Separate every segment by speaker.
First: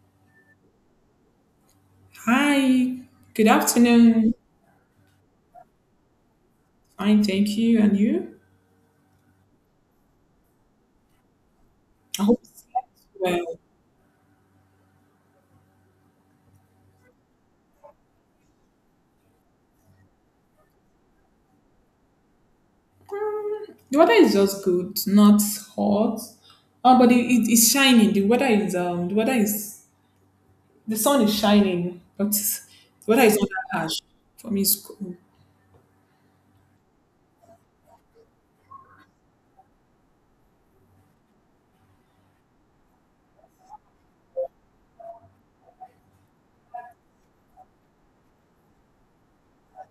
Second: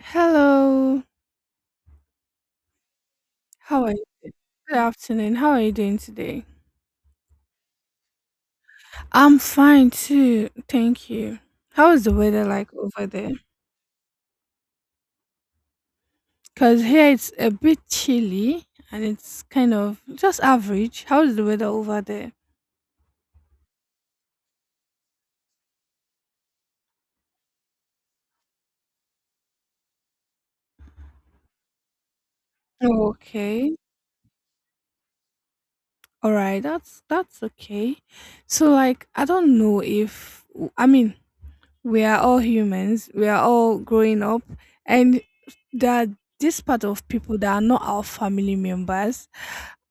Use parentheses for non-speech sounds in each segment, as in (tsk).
Speaker 1: Hello.
Speaker 2: Hi, good
Speaker 1: How are you?
Speaker 2: afternoon.
Speaker 1: Good afternoon. How are you doing today?
Speaker 2: Fine, thank you. And you?
Speaker 1: I'm fine too. Thank you. How is the
Speaker 2: I hope
Speaker 1: weather
Speaker 2: you
Speaker 1: like
Speaker 2: slept
Speaker 1: over there?
Speaker 2: well.
Speaker 1: Because here it's a bit chilly and it's kind of just average. How is the weather over there?
Speaker 2: The weather is just good, not hot. Oh, but it's shining. The weather is the sun is shining, but the weather is not
Speaker 1: Okay.
Speaker 2: that harsh for me. It's cool.
Speaker 1: All right. That's okay. So like I don't know if I mean we are all humans, we are all growing up, and there are this part of people that are not our family members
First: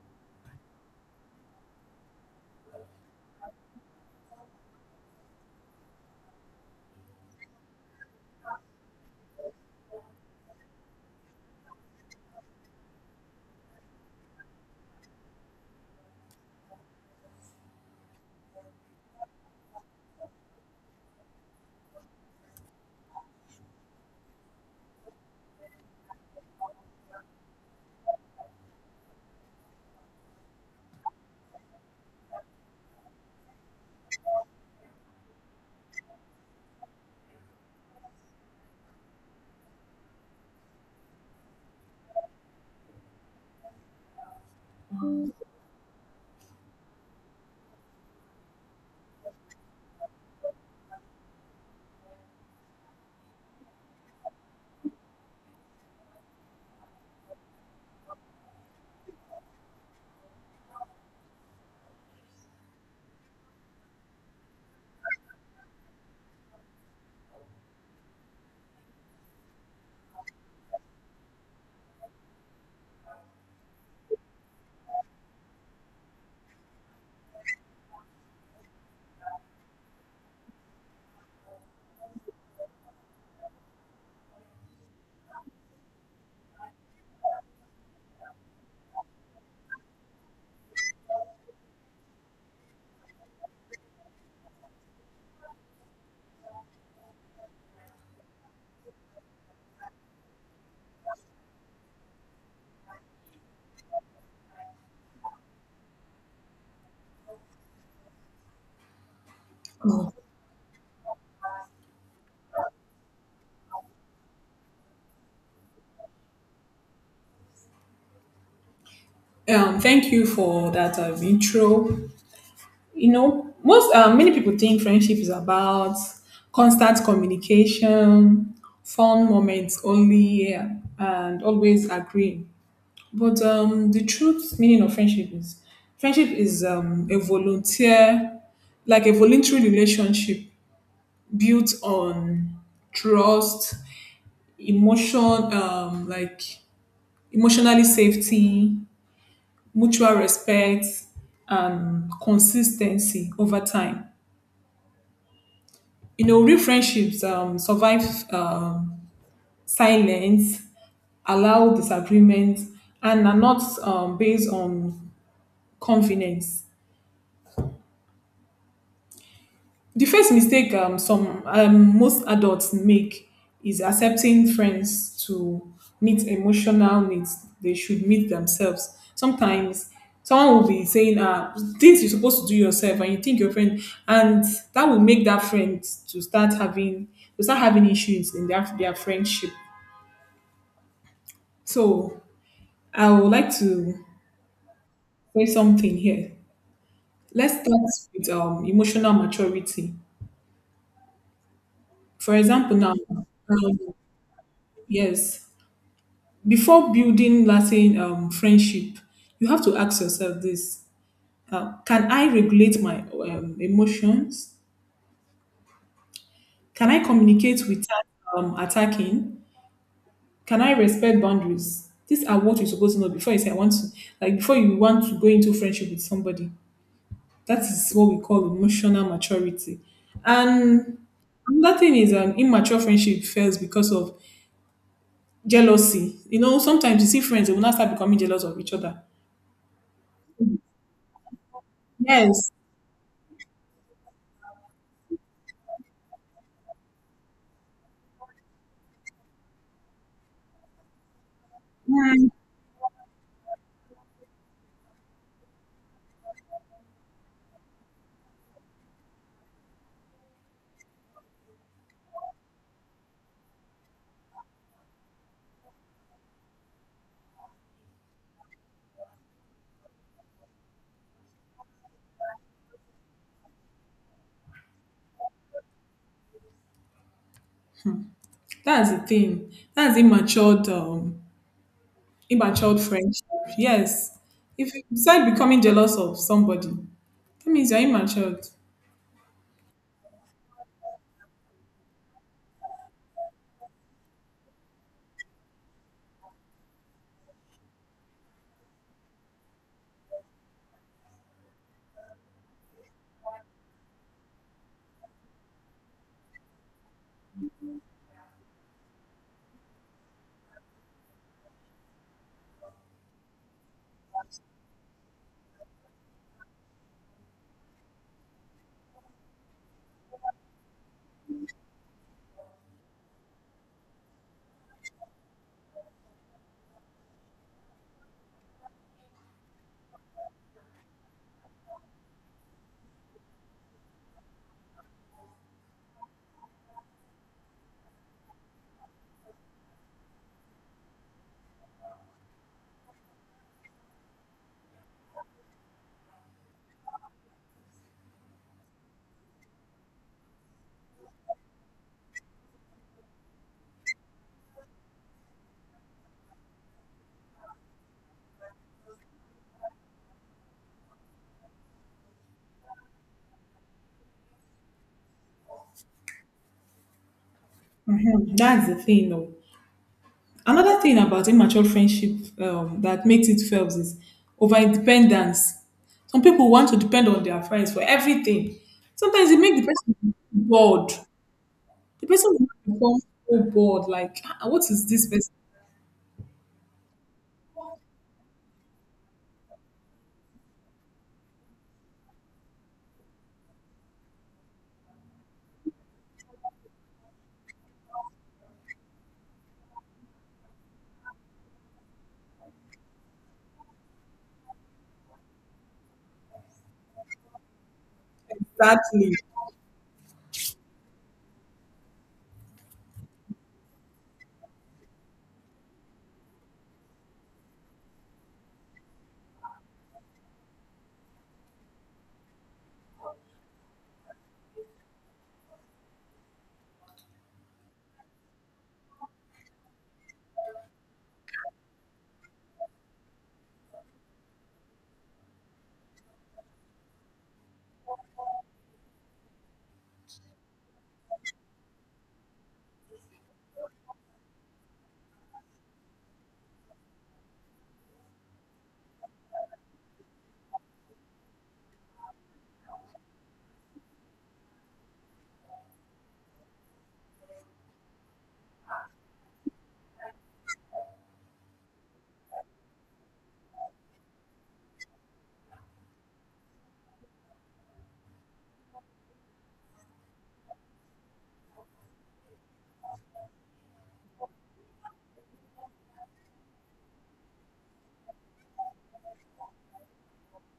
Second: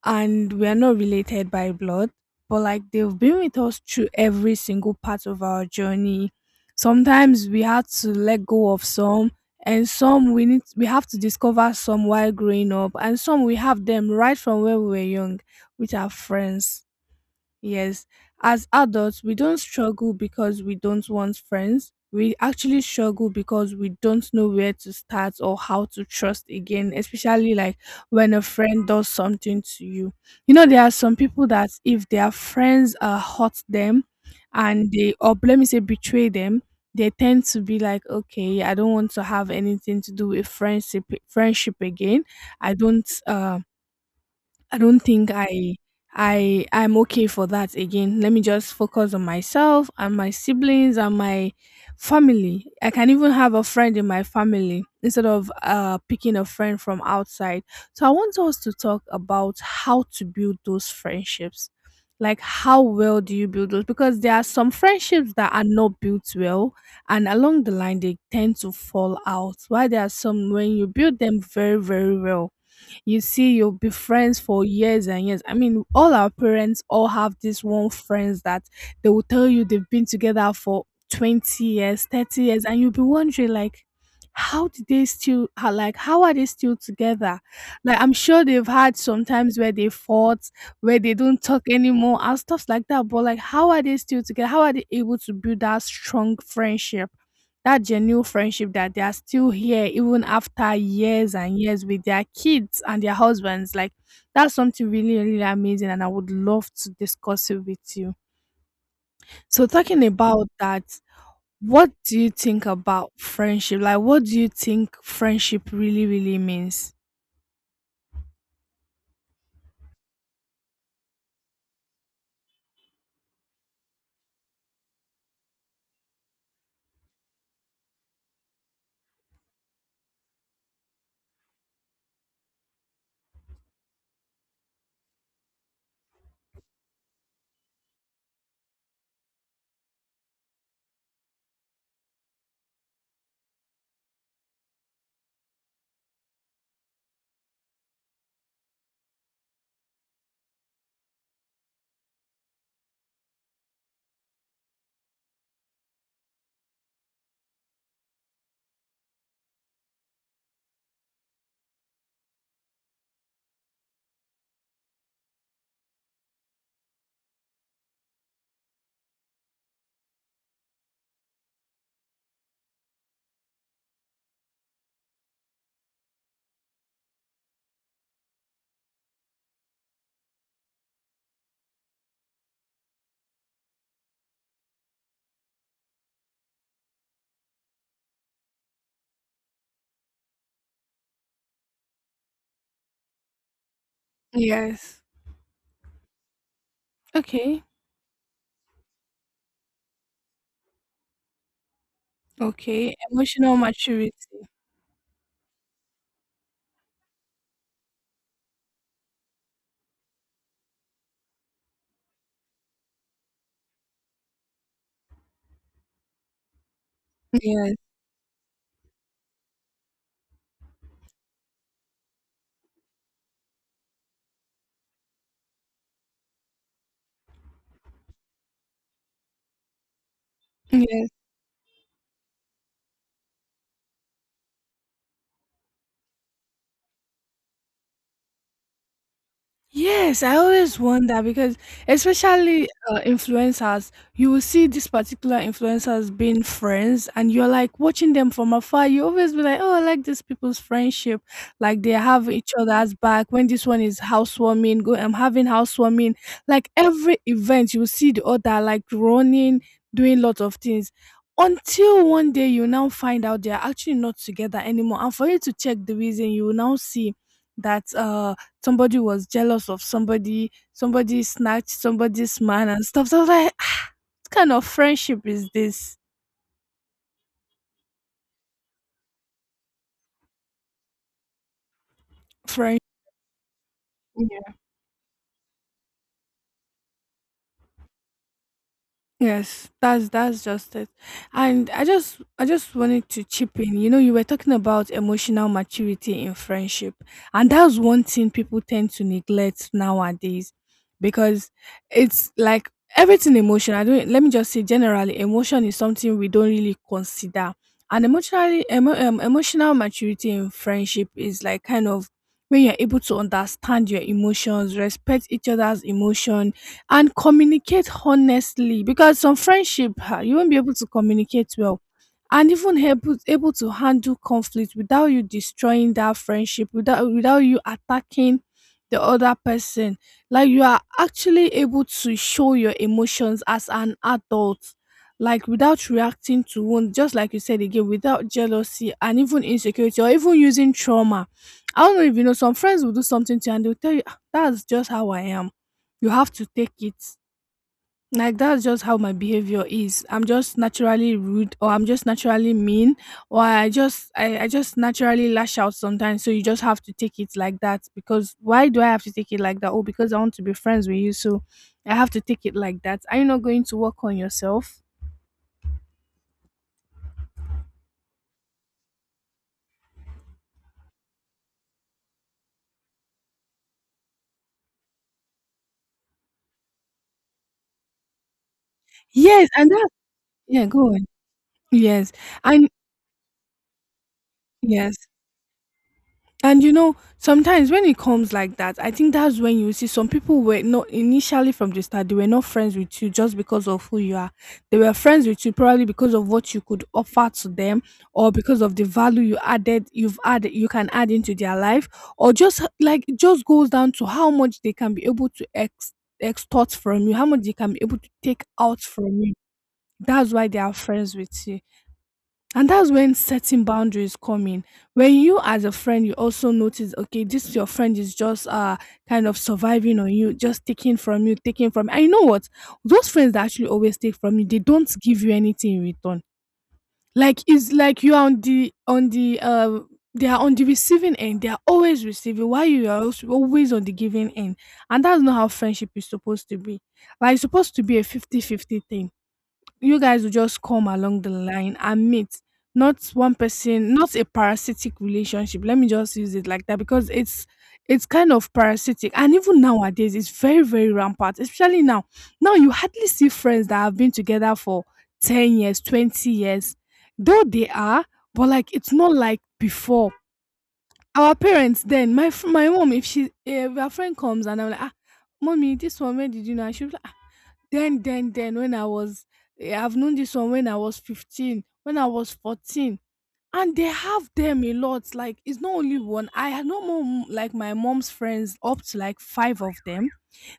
Speaker 1: and we are not related by blood, but like they've been with us through every single part of our journey. Sometimes we had to let go of some and some we have to discover some while growing up and some we have them right from when we were young with our friends. Yes, as adults, we don't struggle because we don't want friends. We actually struggle because we don't know where to start or how to trust again, especially like when a friend does something to you. You know, there are some people that if their friends hurt them and they, or let me say, betray them, they tend to be like, okay, I don't want to have anything to do with friendship again. I don't uh, I don't think I I'm okay for that again. Let me just focus on myself and my siblings and my family. I can even have a friend in my family instead of picking a friend from outside. So I want us to talk about how to build those friendships. Like how well do you build those? Because there are some friendships that are not built well and along the line they tend to fall out. Why there are some when you build them very, very well you see you'll be friends for years and years. I mean, all our parents all have this one friends that they will tell you they've been together for 20 years, 30 years, and you'll be wondering like how did they still how, like how are they still together. Like I'm sure they've had some times where they fought, where they don't talk anymore and stuff like that. But like how are they still together, how are they able to build that strong friendship, that genuine friendship, that they are still here even after years and years with their kids and their husbands? Like that's something really, really amazing, and I would love to discuss it with you. So talking
Speaker 2: Oh.
Speaker 1: about that, what do you think about friendship? Like what do you think friendship really, really means?
Speaker 2: Thank you for that intro. You know, most many people think friendship is about constant communication, fun moments only, yeah, and always agreeing, but the truth meaning of friendship is friendship is a volunteer, like a voluntary relationship built on trust, emotion um, like emotionally safety, mutual respect, and consistency over time. You know, real friendships survive um, silence, allow disagreement, and are not based on confidence. The first mistake some most adults make is accepting friends to meet emotional needs they should meet themselves. Sometimes someone will be saying things you're supposed to do yourself and you think your friend, and that will make that friend to start having issues in their friendship. So I would like to
Speaker 1: Yes.
Speaker 2: say something here. Let's
Speaker 1: Okay.
Speaker 2: start with emotional maturity. For example,
Speaker 1: Okay,
Speaker 2: now,
Speaker 1: emotional
Speaker 2: um,
Speaker 1: maturity.
Speaker 2: yes, before building lasting friendship, you have to ask yourself this: Can I regulate my emotions? Can I communicate
Speaker 1: Yes.
Speaker 2: without attacking? Can I respect boundaries? These are what you're supposed to know before you say, I want to, like, before you want to go into friendship with somebody. That is what we call emotional maturity. And
Speaker 1: Yes.
Speaker 2: another thing is, immature friendship fails because of jealousy. You know, sometimes you see friends, they will not start becoming jealous of each other.
Speaker 1: Yes, I always wonder because,
Speaker 2: Yes,
Speaker 1: especially influencers, you will see these particular influencers being friends, and you're like watching them from afar. You always be like, "Oh, I like these people's friendship. Like they have each other's back. When this one is housewarming, go, I'm having housewarming. Like every event, you will see the other like running, doing lots of things." Until one day you now find out they are actually not together anymore, and for you to check the reason, you will now see that somebody was jealous of somebody, somebody snatched somebody's man and stuff. So I was like, "Ah, what kind of friendship is this?
Speaker 2: that's the thing. That's immature, immature
Speaker 1: Friendship."
Speaker 2: friendship. Yes, if you start becoming jealous of somebody, that means you're immature.
Speaker 1: Yes, that's just it. And I just wanted to chip in. You know, you were talking about emotional maturity in friendship. And that's one thing people tend to neglect nowadays because it's like everything emotional. I don't Let me just say generally emotion is something we don't really consider. And emotional maturity in friendship is like kind of when you're able to understand your emotions, respect each other's emotion, and communicate honestly, because some friendship, ah, you won't be able to communicate well, and even able to handle conflict without you destroying that friendship, without you attacking the other person. Like you are actually able to show your emotions as an adult, like without reacting to wound, just like you said again, without jealousy and even insecurity or even using trauma. I don't know if you know, some friends will do something to you and they'll tell you, "Ah, that's just how I am, you have to take it. Like that's just how my behavior is. I'm just naturally rude, or I'm just naturally mean, or I just naturally lash out sometimes. So you just have to take it like that." Because why do I have to take it like that? Oh, because I want to be friends with you, so I have to take it like that. Are you not going to work on yourself?
Speaker 2: Mhm, that's the thing, though. Another thing about immature friendship that makes it fails is over independence. Some people want to depend on their friends for everything. Sometimes it
Speaker 1: Yes,
Speaker 2: makes
Speaker 1: and
Speaker 2: the
Speaker 1: that,
Speaker 2: person
Speaker 1: yeah, go
Speaker 2: bored.
Speaker 1: on.
Speaker 2: The
Speaker 1: Yes.
Speaker 2: person will
Speaker 1: And
Speaker 2: become so bored, like, "Ah, what is
Speaker 1: yes.
Speaker 2: this person?"
Speaker 1: And you know, sometimes when it comes like that, I think that's when you see some people were not initially from the start, they were not friends with you just because of who you are. They were friends with you probably because of what you could offer to them, or because of the value you've added, you can add into their life, or like it just goes down to how much they can be able to extort from you, how much they can be able to take out
Speaker 2: Exactly.
Speaker 1: from you. That's why they are friends with you. And that's when setting boundaries come in. When you, as a friend, you also notice, okay, this your friend is just kind of surviving on you, just taking from you, taking from. And you know what? Those friends that actually always take from you, they don't give you anything in return. Like it's like you are on the receiving end. They are always receiving while you are also always on the giving end. And that's not how friendship is supposed to be. Like it's supposed to be a 50-50 thing. You guys will just come along the line and meet, not one person, not a parasitic relationship. Let me just use it like that, because it's kind of parasitic, and even nowadays it's very, very rampant. Especially now, now you hardly see friends that have been together for 10 years, 20 years, though they are, but like it's not like before. Our parents then, my my mom, if she, if her friend comes and I'm like, ah, mommy, this one, where did you know? And she'll be like, "Ah, then, when I was, eh, I've known this one when I was 15, when I was 14," and they have them a lot. Like, it's not only one. I had no more, mm, like, my mom's friends, up to like five of them,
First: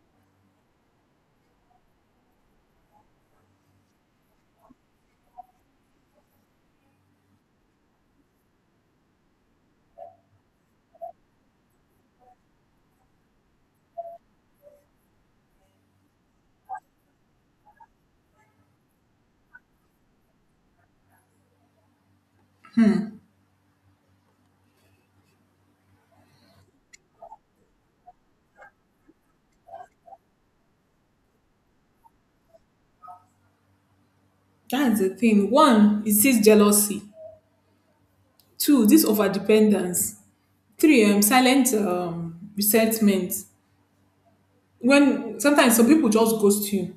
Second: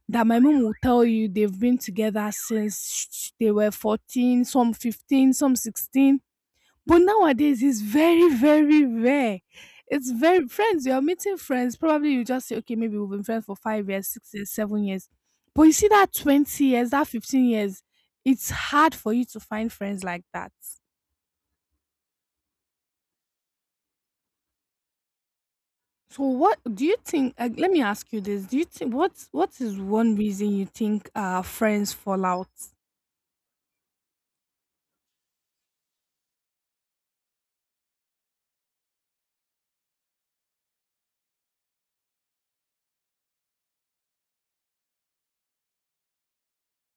Speaker 1: that my mom will tell you they've been together since they were 14, some 15, some 16. But nowadays, it's very, very rare. It's very friends. You're meeting friends. Probably you just say, okay, maybe we've been friends for 5 years, 6 years, 7 years. But you see that 20 years, that 15 years, it's hard for you to find friends like that. So what do you think? Let me ask you this: do you think what is one reason you think friends fall out?
Speaker 2: That's the thing. One, it sees jealousy. Two, this overdependence. Three, silent resentment. When sometimes some people just ghost you.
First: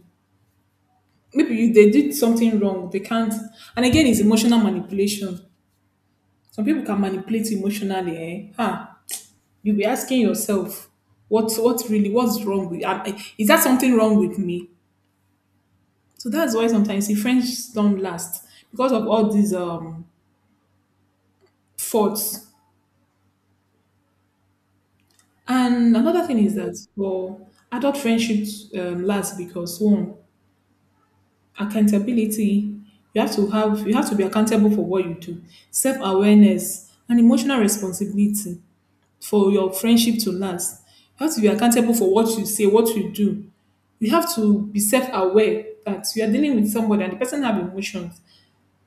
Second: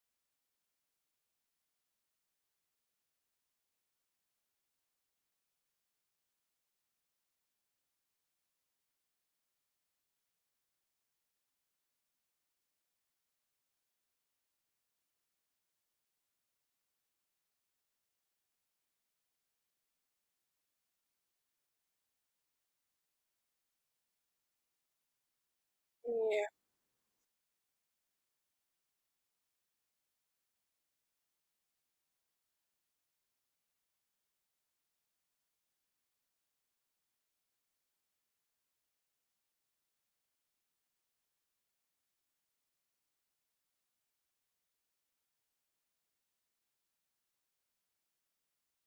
Speaker 2: Maybe you, they did something wrong. They can't. And again, it's emotional manipulation. Some people can manipulate you emotionally. Eh? Huh? You'll be asking yourself, what's wrong with? Is that something wrong with me? So that's why sometimes the friends don't last because of all these faults. And another thing is that for adult friendships last because one, accountability. You have to be accountable for what you do, self awareness, and emotional responsibility for your friendship to last. You have to be accountable for what you say, what you do. You have to be self aware that you are dealing with somebody and the person have emotions.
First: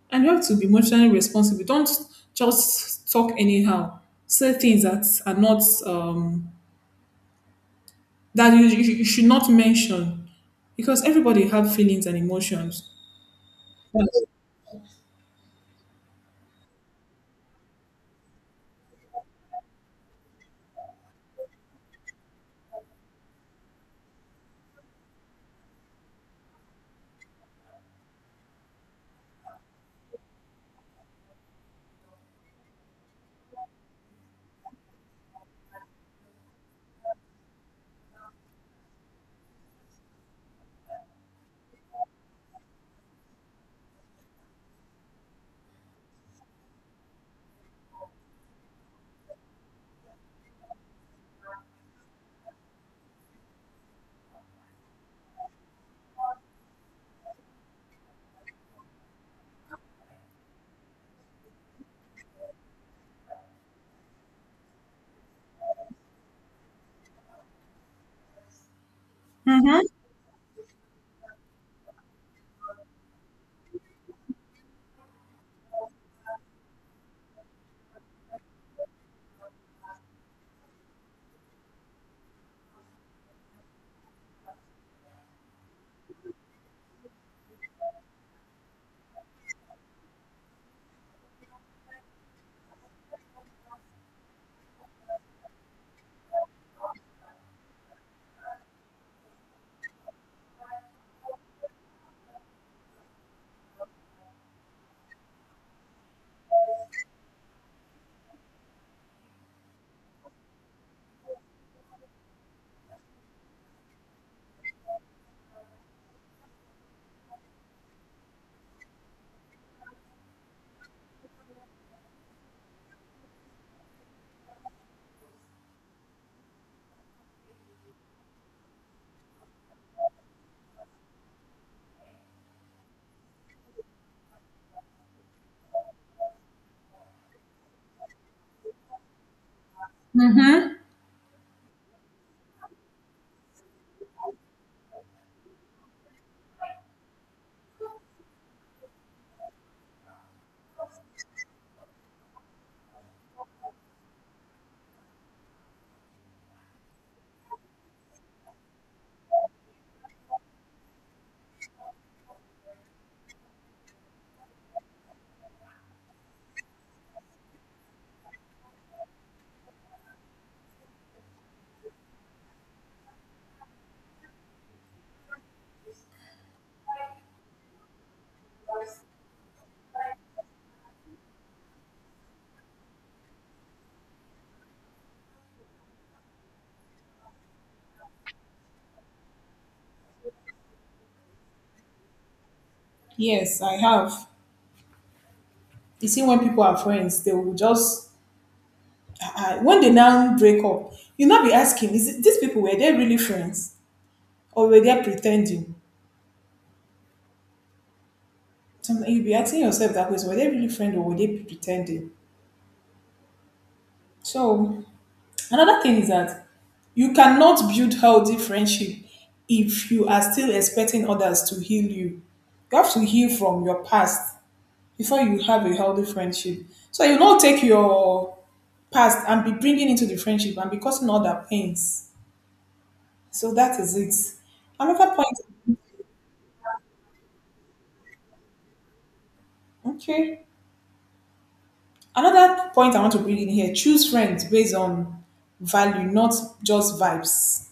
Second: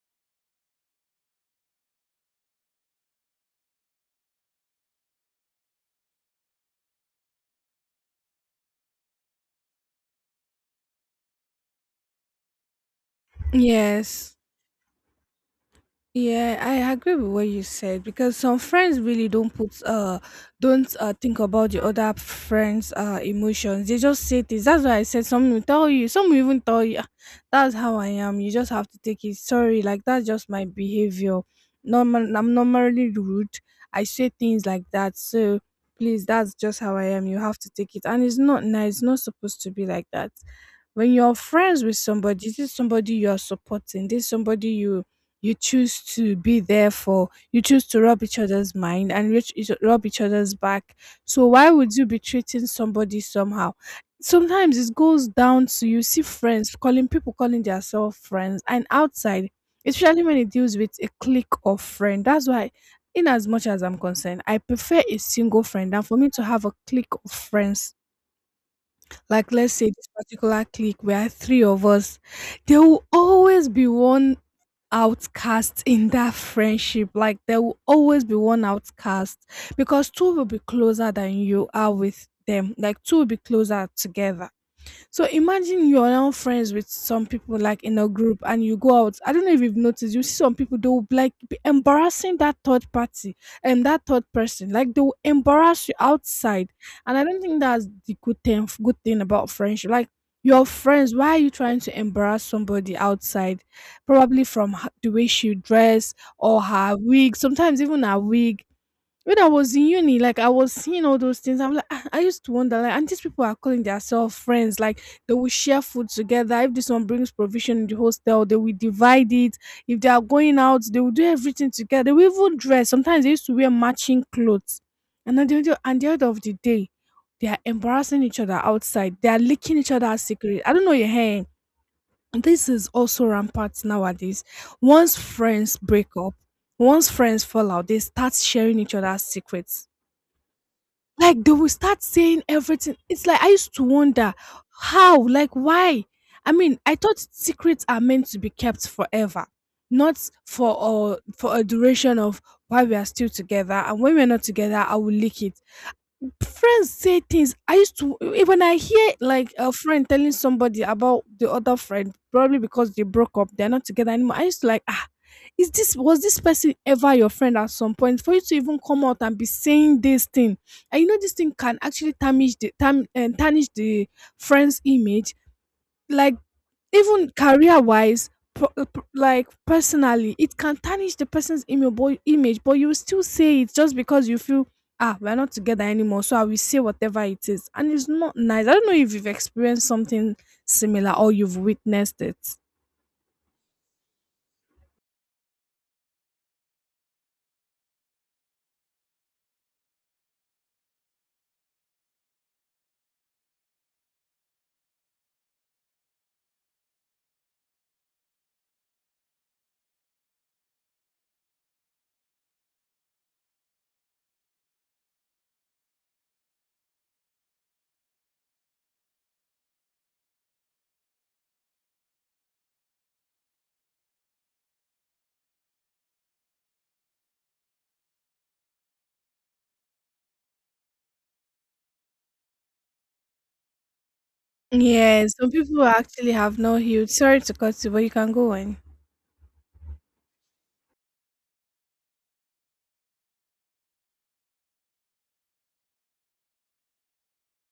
Speaker 2: And you have to be emotionally responsible. Don't just talk anyhow. Say things that are not that you should not mention, because everybody have feelings and emotions.
Speaker 1: Yeah. Yes. Yeah, I agree with what you said because some friends really don't put don't think about the other friends' emotions. They just say things. That's why I said some will tell you, some will even tell you, "Ah, that's how I am. You just have to take it. Sorry, like that's just my behavior. Normal, I'm normally rude. I say things like that. So please, that's just how I am. You have to take it," and it's not nice. It's not supposed to be like that. When you're friends with somebody, this is somebody you are supporting. This is somebody you choose to be there for, you choose to rub each other's mind and rub each other's back. So why would you be treating somebody somehow? Sometimes it goes down to you see friends calling people calling themselves friends and outside, especially when it deals with a clique of friend. That's why, in as much as I'm concerned, I prefer a single friend than for me to have a clique of friends. Like let's say this particular clique where three of us, there will always be one outcast in that friendship. Like there will always be one outcast, because two will be closer than you are with them. Like two will be closer together. So imagine you're now friends with some people like in a group and you go out. I don't know if you've noticed, you see some people they will like be embarrassing that third party and that third person. Like they will embarrass you outside. And I don't think that's the good thing about friendship. Like your friends, why are you trying to embarrass somebody outside? Probably from the way she dress or her wig, sometimes even her wig when I was in uni, like I was seeing all those things. I'm like, I used to wonder, like, and these people are calling themselves friends. Like they will share food together. If this one brings provision in the hostel, they will divide it. If they are going out, they will do everything together. They will even dress. Sometimes they used to wear matching clothes. And the end of the day, they are embarrassing each other outside. They are licking each other's secret. I don't know your hair. This is also rampant nowadays. Once friends break up, once friends fall out, they start sharing each other's secrets.
Speaker 2: Mm-hmm.
Speaker 1: Like they will start saying everything. It's like I used to wonder how, like why? I mean, I thought secrets are meant to be kept forever, not for for a duration of while we are still together. And when we're not together, I will leak it. Friends say things. I used to when I hear like a friend telling somebody about the other friend, probably because they broke up, they're not together anymore. I used to like, ah, is this was this person ever your friend at some point? For you to even come out and be saying this thing, and you know this thing can actually tarnish the friend's image. Like even career wise, like personally it can tarnish the person's email boy image, but you will still say it just because you feel, ah, we're not together anymore, so I will say whatever it is. And it's not nice. I don't know if you've experienced something similar or you've witnessed it.
Speaker 2: Yes, I have. You see, when people are friends, they will just when they now break up, you will not be asking, is it, these people, were they really friends or were they pretending? Sometimes you'll be asking yourself that question: Were they really friends or were they pretending? So another thing is that you cannot build healthy friendship if you are still expecting others to heal you. You have to heal from your past before you have a healthy friendship. So you do not take your past and be bringing into the friendship and be causing other pains. So that is it. Another
Speaker 1: Yeah, some
Speaker 2: point,
Speaker 1: people actually have no huge, sorry to cut you, but you can go on.
Speaker 2: okay. Another point I want to bring in here: choose friends based on value, not just vibes.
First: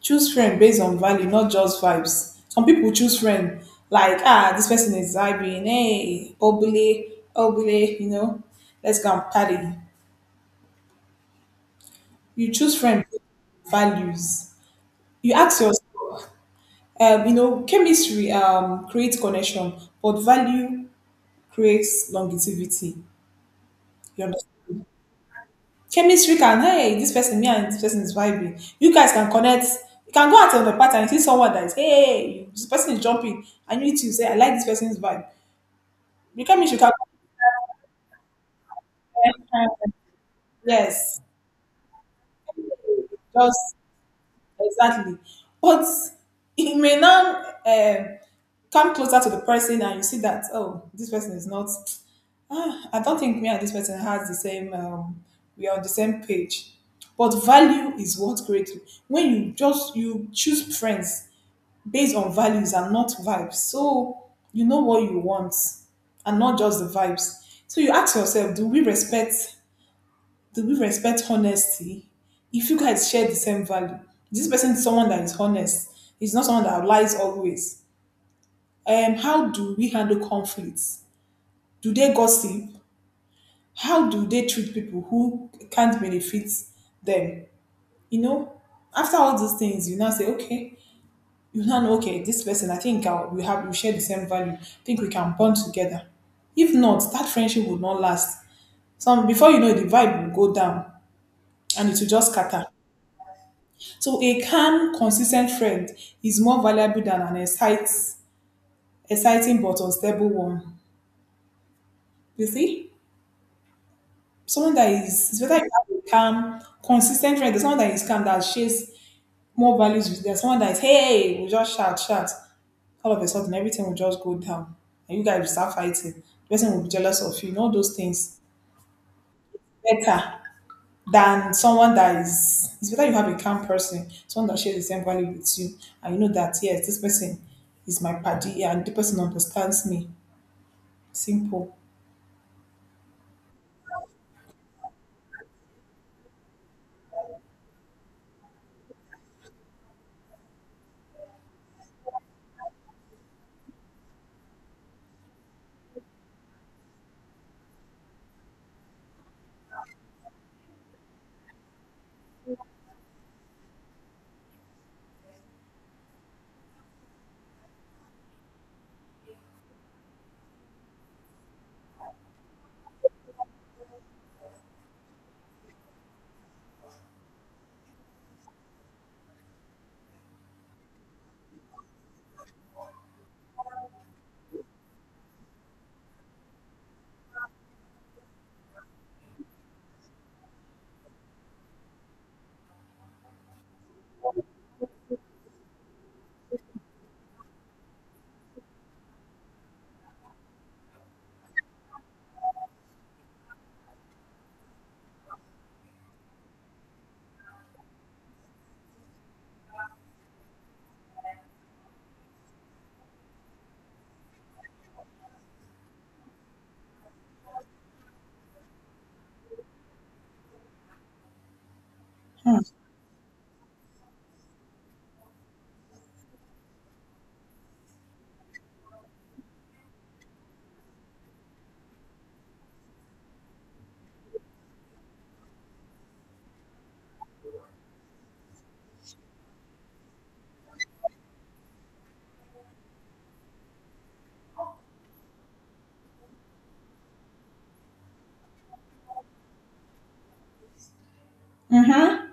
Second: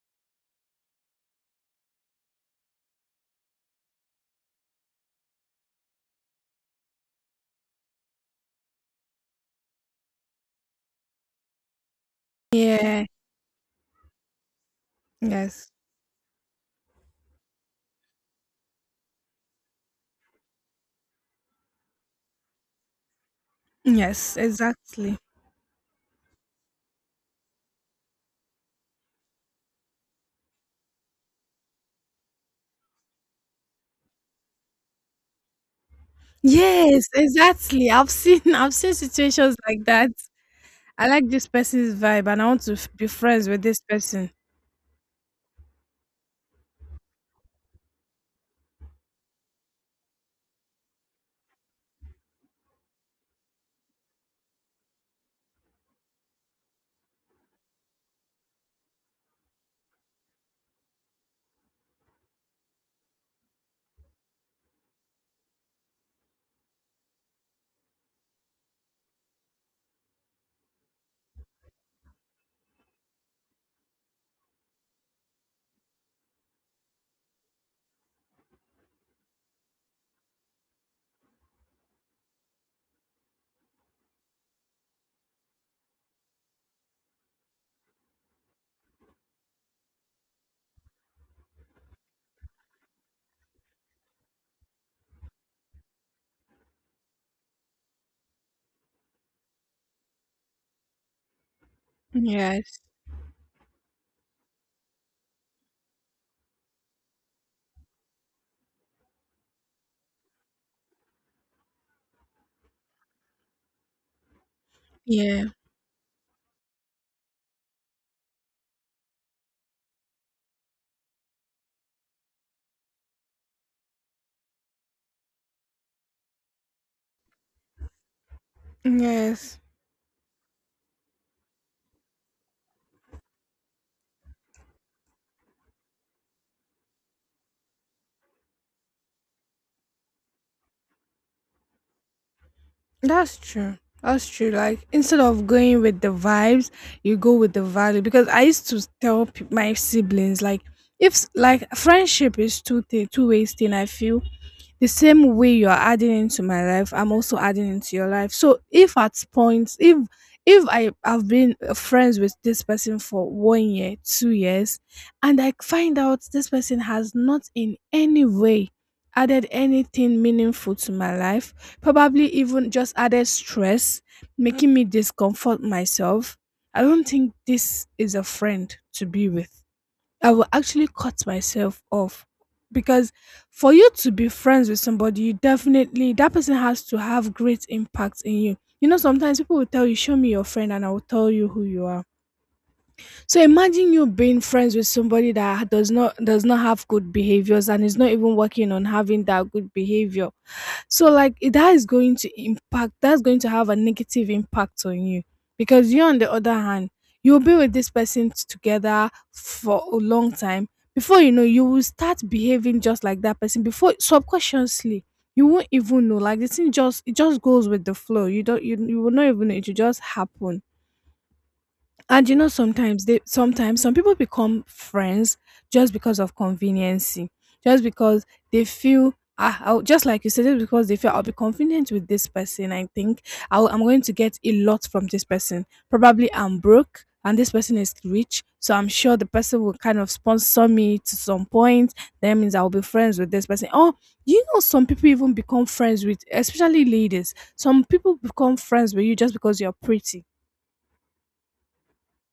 Speaker 2: Choose friend based on value, not just vibes. Some people choose friend like, ah, this person is vibing, hey, obele, obele, you know, let's go and party. You choose friend
Speaker 1: Yeah,
Speaker 2: based on values. You ask
Speaker 1: yes,
Speaker 2: yourself, you know, chemistry creates connection, but value creates longevity. You
Speaker 1: yes,
Speaker 2: understand?
Speaker 1: exactly.
Speaker 2: Chemistry can, hey, this person is vibing, you guys can connect. You can go out on the party and see someone that is, hey, this person is jumping, and you too say, I like this person's vibe. The chemistry can,
Speaker 1: Yes, exactly, I've seen (laughs) I've seen situations like that. I
Speaker 2: yes,
Speaker 1: like this person's vibe and I want to be friends with
Speaker 2: just
Speaker 1: this person.
Speaker 2: exactly, but it may now come closer to the person and you see that, oh, this person is not, ah, I don't think me and this person has the same we are on the same page, but value is what greatly. When you choose friends based on values and not vibes. So you know what you want and not just the vibes. So you ask yourself, do we respect honesty? If you guys share the same value, this person is someone that is honest. It's not someone that lies always. How do we handle conflicts? Do they gossip? How do they treat people who can't benefit them? You know, after all these things, you now say, okay, you now know, okay, this person, I think, we share the same value, I think we can bond together. If not, that friendship would not last. Some, before you know it, the vibe will go down and it will just scatter.
Speaker 1: Yes.
Speaker 2: So a calm consistent friend is more valuable than an exciting but unstable one. You see, someone that is, it's
Speaker 1: Yeah.
Speaker 2: better you have a calm consistent friend, there's someone that is calm that shares more values with you, there's someone that is hey, we just shout all of a sudden, everything will just go down and you guys will start fighting. The person will be jealous of you, you know, all those things.
Speaker 1: Yes.
Speaker 2: Better than someone that is, it's better you have a calm person, someone that shares the same value with you, and you know that yes, this person is my party and the person understands me. Simple.
Speaker 1: That's true. That's true. Like instead of going with the vibes, you go with the value. Because I used to tell my siblings, like if like friendship is two ways thing. I feel the same way you are adding into my life, I'm also adding into your life. So if at points, if I have been friends with this person for 1 year, 2 years, and I find out this person has not in any way added anything meaningful to my life, probably even just added stress, making me discomfort myself, I don't think this is a friend to be with. I will actually cut myself off because for you to be friends with somebody, you definitely, that person has to have great impact in you. You know, sometimes people will tell you, "Show me your friend," and I will tell you who you are. So imagine you being friends with somebody that does not have good behaviors and is not even working on having that good behavior. So like that is going to impact that's going to have a negative impact on you, because you on the other hand, you'll be with this person together for a long time before you know you will start behaving just like that person. Before subconsciously you won't even know, like the thing just, it just goes with the flow. You don't you, you will not even know, it will just happen. And you know, sometimes they sometimes some people become friends just because of conveniency, just because they feel, ah, just like you said, just because they feel I'll be convenient with this person. I think I'm going to get a lot from this person. Probably I'm broke and this person is rich, so I'm sure the person will kind of sponsor me to some point. That means I'll be friends with this person. Oh, you know, some people even become friends with, especially ladies. Some people become friends with you just because you're pretty,
Speaker 2: Mm-hmm.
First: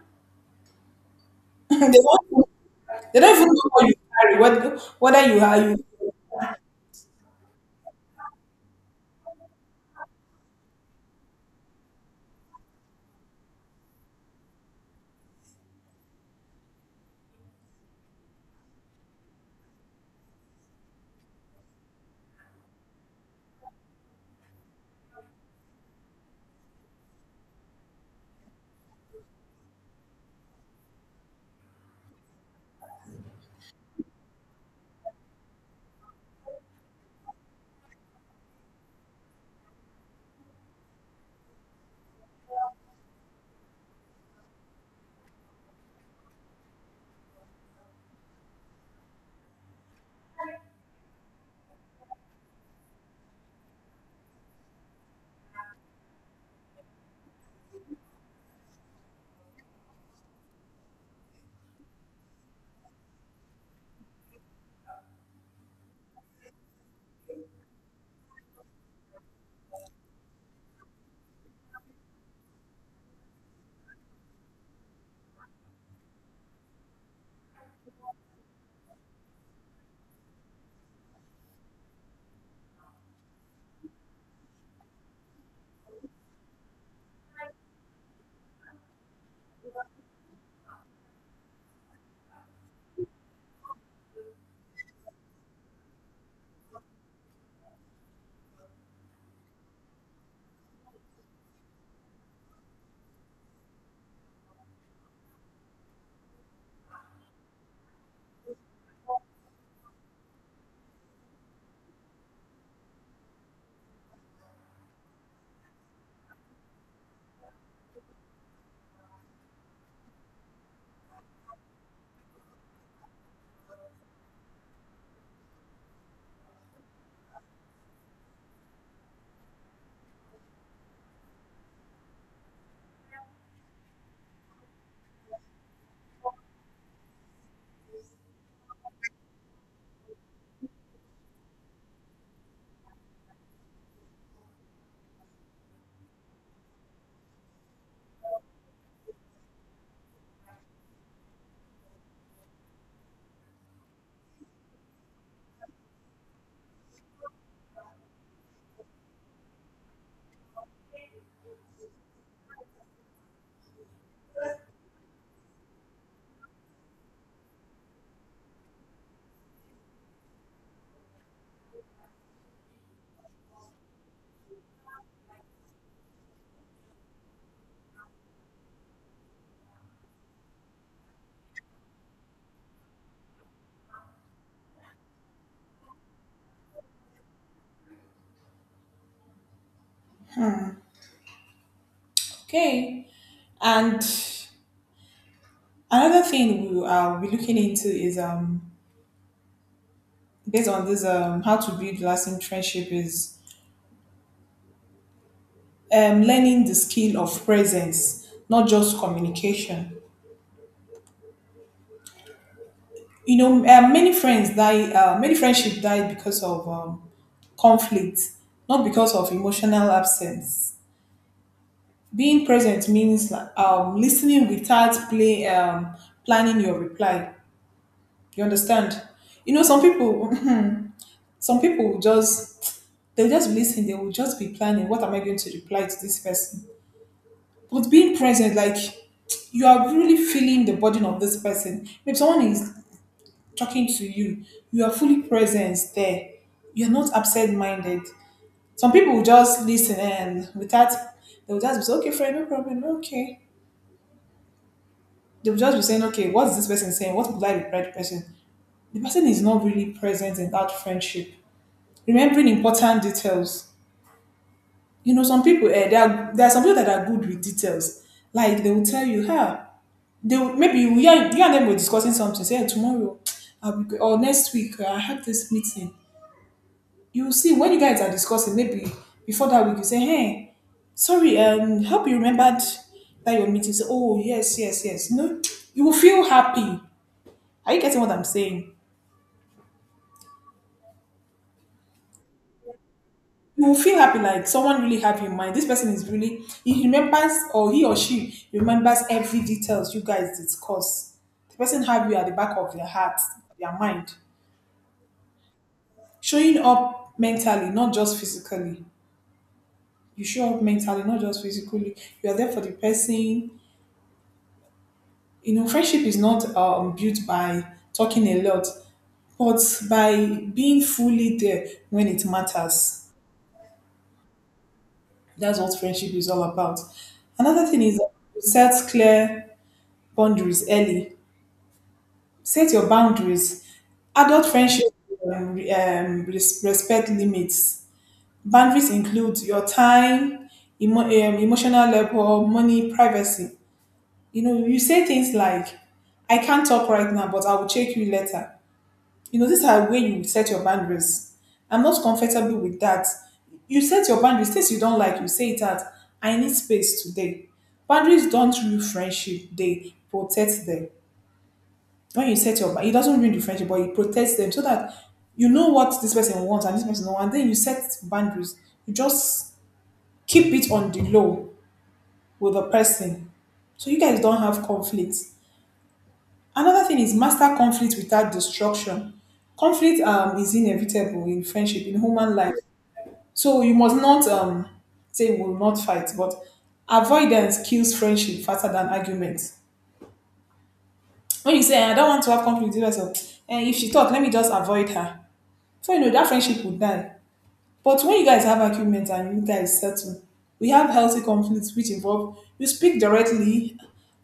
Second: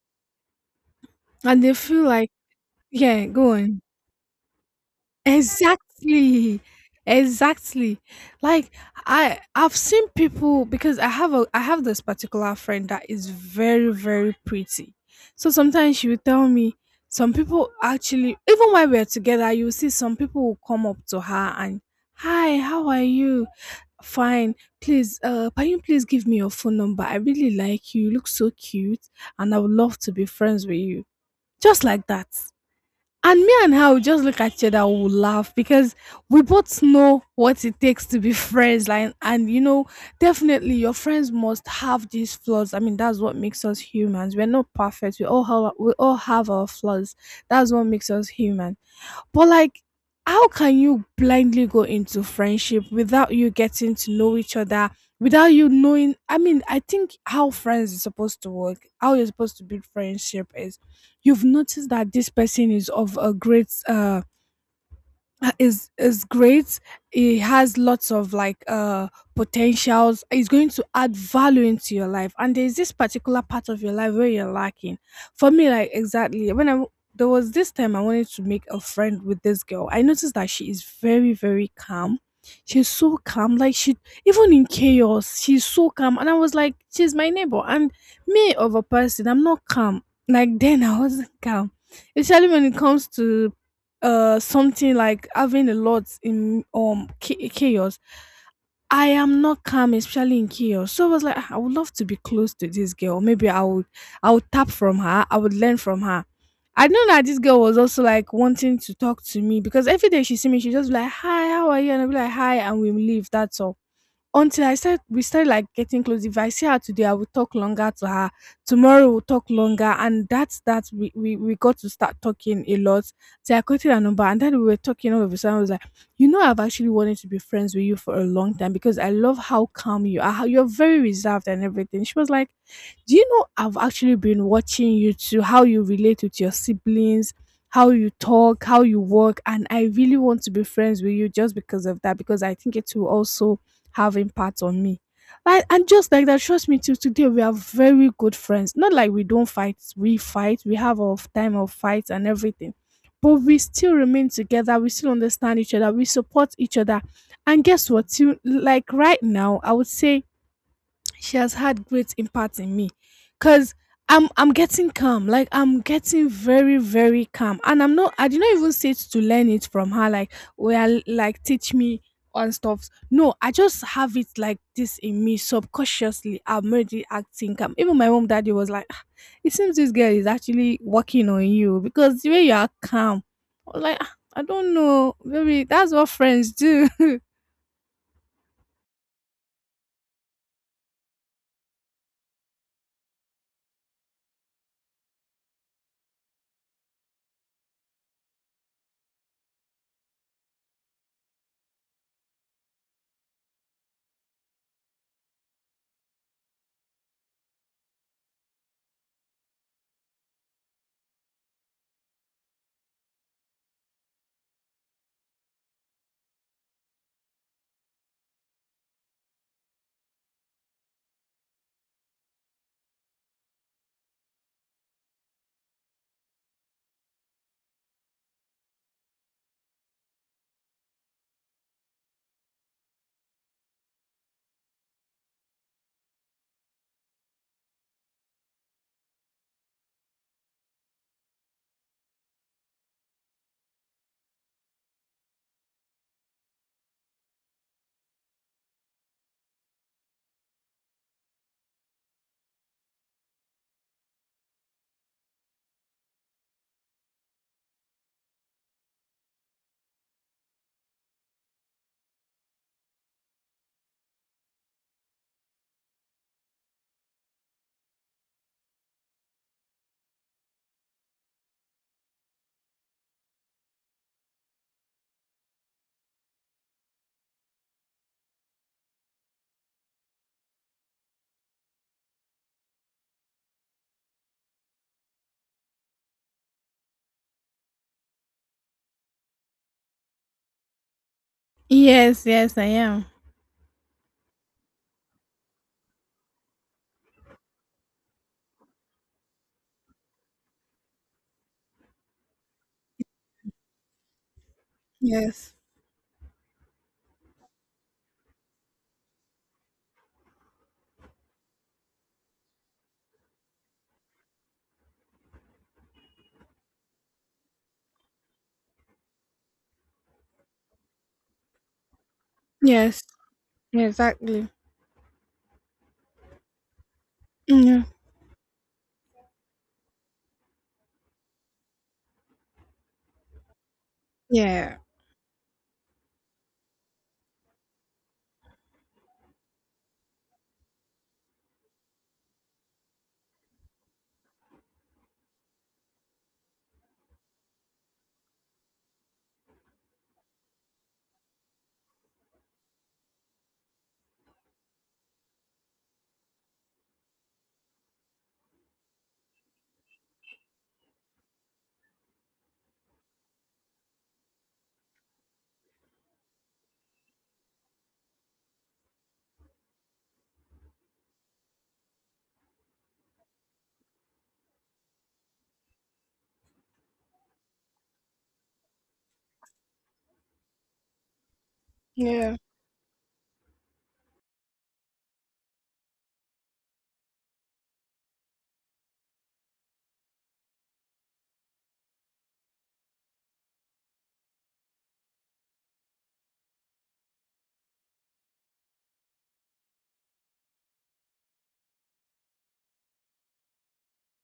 Speaker 1: and
Speaker 2: (laughs)
Speaker 1: they
Speaker 2: they,
Speaker 1: feel like,
Speaker 2: don't, they
Speaker 1: yeah,
Speaker 2: don't even
Speaker 1: go
Speaker 2: know
Speaker 1: on.
Speaker 2: what you carry, what, whether you are you.
Speaker 1: Exactly. Exactly. Like I've seen people because I have this particular friend that is very, very pretty. So sometimes she will tell me some people actually even while we're together, you'll see some people will come up to her and hi, how are you? Fine. Please, can you please give me your phone number? I really like you. You look so cute and I would love to be friends with you. Just like that, and me and her will just look at each other, we'll laugh because we both know what it takes to be (laughs) friends. Like, and you know, definitely your friends must have these flaws. I mean, that's what makes us humans. We're not perfect. We all have our flaws. That's what makes us human. But like, how can you blindly go into friendship without you getting to know each other, without you knowing? I mean, I think how friends is supposed to work, how you're supposed to build friendship is you've noticed that this person is of a great is great. It has lots of like potentials. It's going to add value into your life, and there's this particular part of your life where you're lacking. For me, like exactly when there was this time I wanted to make a friend with this girl. I noticed that she is very, very calm. She's so calm, like she, even in chaos, she's so calm. And I was like, she's my neighbor, and me of a person, I'm not calm. Like (laughs) then I wasn't calm, especially when it comes to something like having a lot in chaos. I am not calm, especially in chaos. So I was like, "Ah, I would love to be close to this girl. Maybe I would tap from her, I would learn from her. I know that this girl was also like wanting to talk to me, because every day she see me she just be like hi how are you, and I'll be like hi and we leave, that's all. Until I said we started like getting close. If I see her today, I will talk longer to her. Tomorrow we'll talk longer, and that's that. We got to start talking a lot. So I quoted her number, and then we were talking. All of a sudden I was like, you know, I've actually wanted to be friends with you for a long time because I love how calm you are, how you're very reserved and everything. She was like, do you know I've actually been watching you too, how you relate with your siblings, how you talk, how you work, and I really want to be friends with you just because of that, because I think it will also have impact on me. Like, and just like that, trust me, till today we are very good friends. Not like we don't fight, we have our time of fights and everything. But we still remain together, we still understand each other, we support each other. And guess what? Till, like right now, I would say she has had great impact in me, because I'm getting calm. Like I'm getting very, very calm. And I did not even sit to learn it from her, like well like teach me on stuff. No, I just have it like this in me subconsciously. I'm already acting calm. Even my mom daddy was like, "Ah, it seems this girl is actually working on you, because the way you are calm. I was like, "Ah, I don't know. Maybe that's what friends do." (laughs)
Speaker 2: Okay. And another thing we will be looking into is, based on this, how to build lasting friendship is, learning the skill of presence, not just communication. You know, many friends die. Many friendship die because of conflict, not because of emotional absence. Being present means, like, listening without planning your reply. You understand? You know, some people, (laughs) some people will just, they'll just be listening. They will just be planning. What am I going to reply to this person? With being present, like, you are really feeling the burden of this person. If someone is talking to you, you are fully present there. You're not upset minded. Some people will just listen, and without, they will just be saying, okay, friend, no problem, okay. They will just be saying, okay, what's this person saying? What would I reply the person? The person is not really present in that friendship. Remembering important details. You know, some people, eh, there are some people that are good with details. Like they will tell you, huh, they would- maybe you and them were discussing something. Say, "Eh, tomorrow, I'll be, or next week, I have this meeting." You will see, when you guys are discussing, maybe before that week, you say, "Hey, sorry, hope you remembered that your meeting." Say, "Oh, yes, yes, yes." You know, you will feel happy. Are you getting what I'm saying?
Speaker 1: Yes, yes, I am.
Speaker 2: You will feel happy, like someone really have your mind. This person is really, he remembers, or he or she remembers every details you guys discuss. The person have you at the back of their heart, their mind.
Speaker 1: Yes.
Speaker 2: Showing up mentally, not just physically. You show up mentally, not just physically. You are there for the person. You know, friendship is not built by talking a lot, but by being fully there when it
Speaker 1: Yes.
Speaker 2: matters.
Speaker 1: Yeah, exactly.
Speaker 2: That's what friendship is all about. Another thing
Speaker 1: Yeah.
Speaker 2: is to set clear boundaries early. Set your boundaries. Adult
Speaker 1: Yeah.
Speaker 2: friendship, respect limits. Boundaries include your time, emo- um, emotional level, money, privacy. You know, you say things like, I can't talk right now, but I will check you later. You know, these are where you set your boundaries. I'm not comfortable with that. You set your boundaries. Things you don't like, you say it out. I need space today. Boundaries don't ruin friendship, they protect them. When you set your bound-, it doesn't ruin the friendship, but it protects them so that you know what this person wants and this person wants. And then you set boundaries. You just keep it on the low with the person so you guys don't have conflict. Another thing is master conflict without destruction. Conflict is inevitable in friendship, in
Speaker 1: Yeah.
Speaker 2: human life, so you must not say we will not fight, but avoidance kills friendship faster than arguments. When you say "Eh, I don't want to have conflict with her, and if she talk let me just avoid her," so you know that friendship will die. But when you guys have arguments and you guys settle, we have healthy conflicts which involve you speak directly.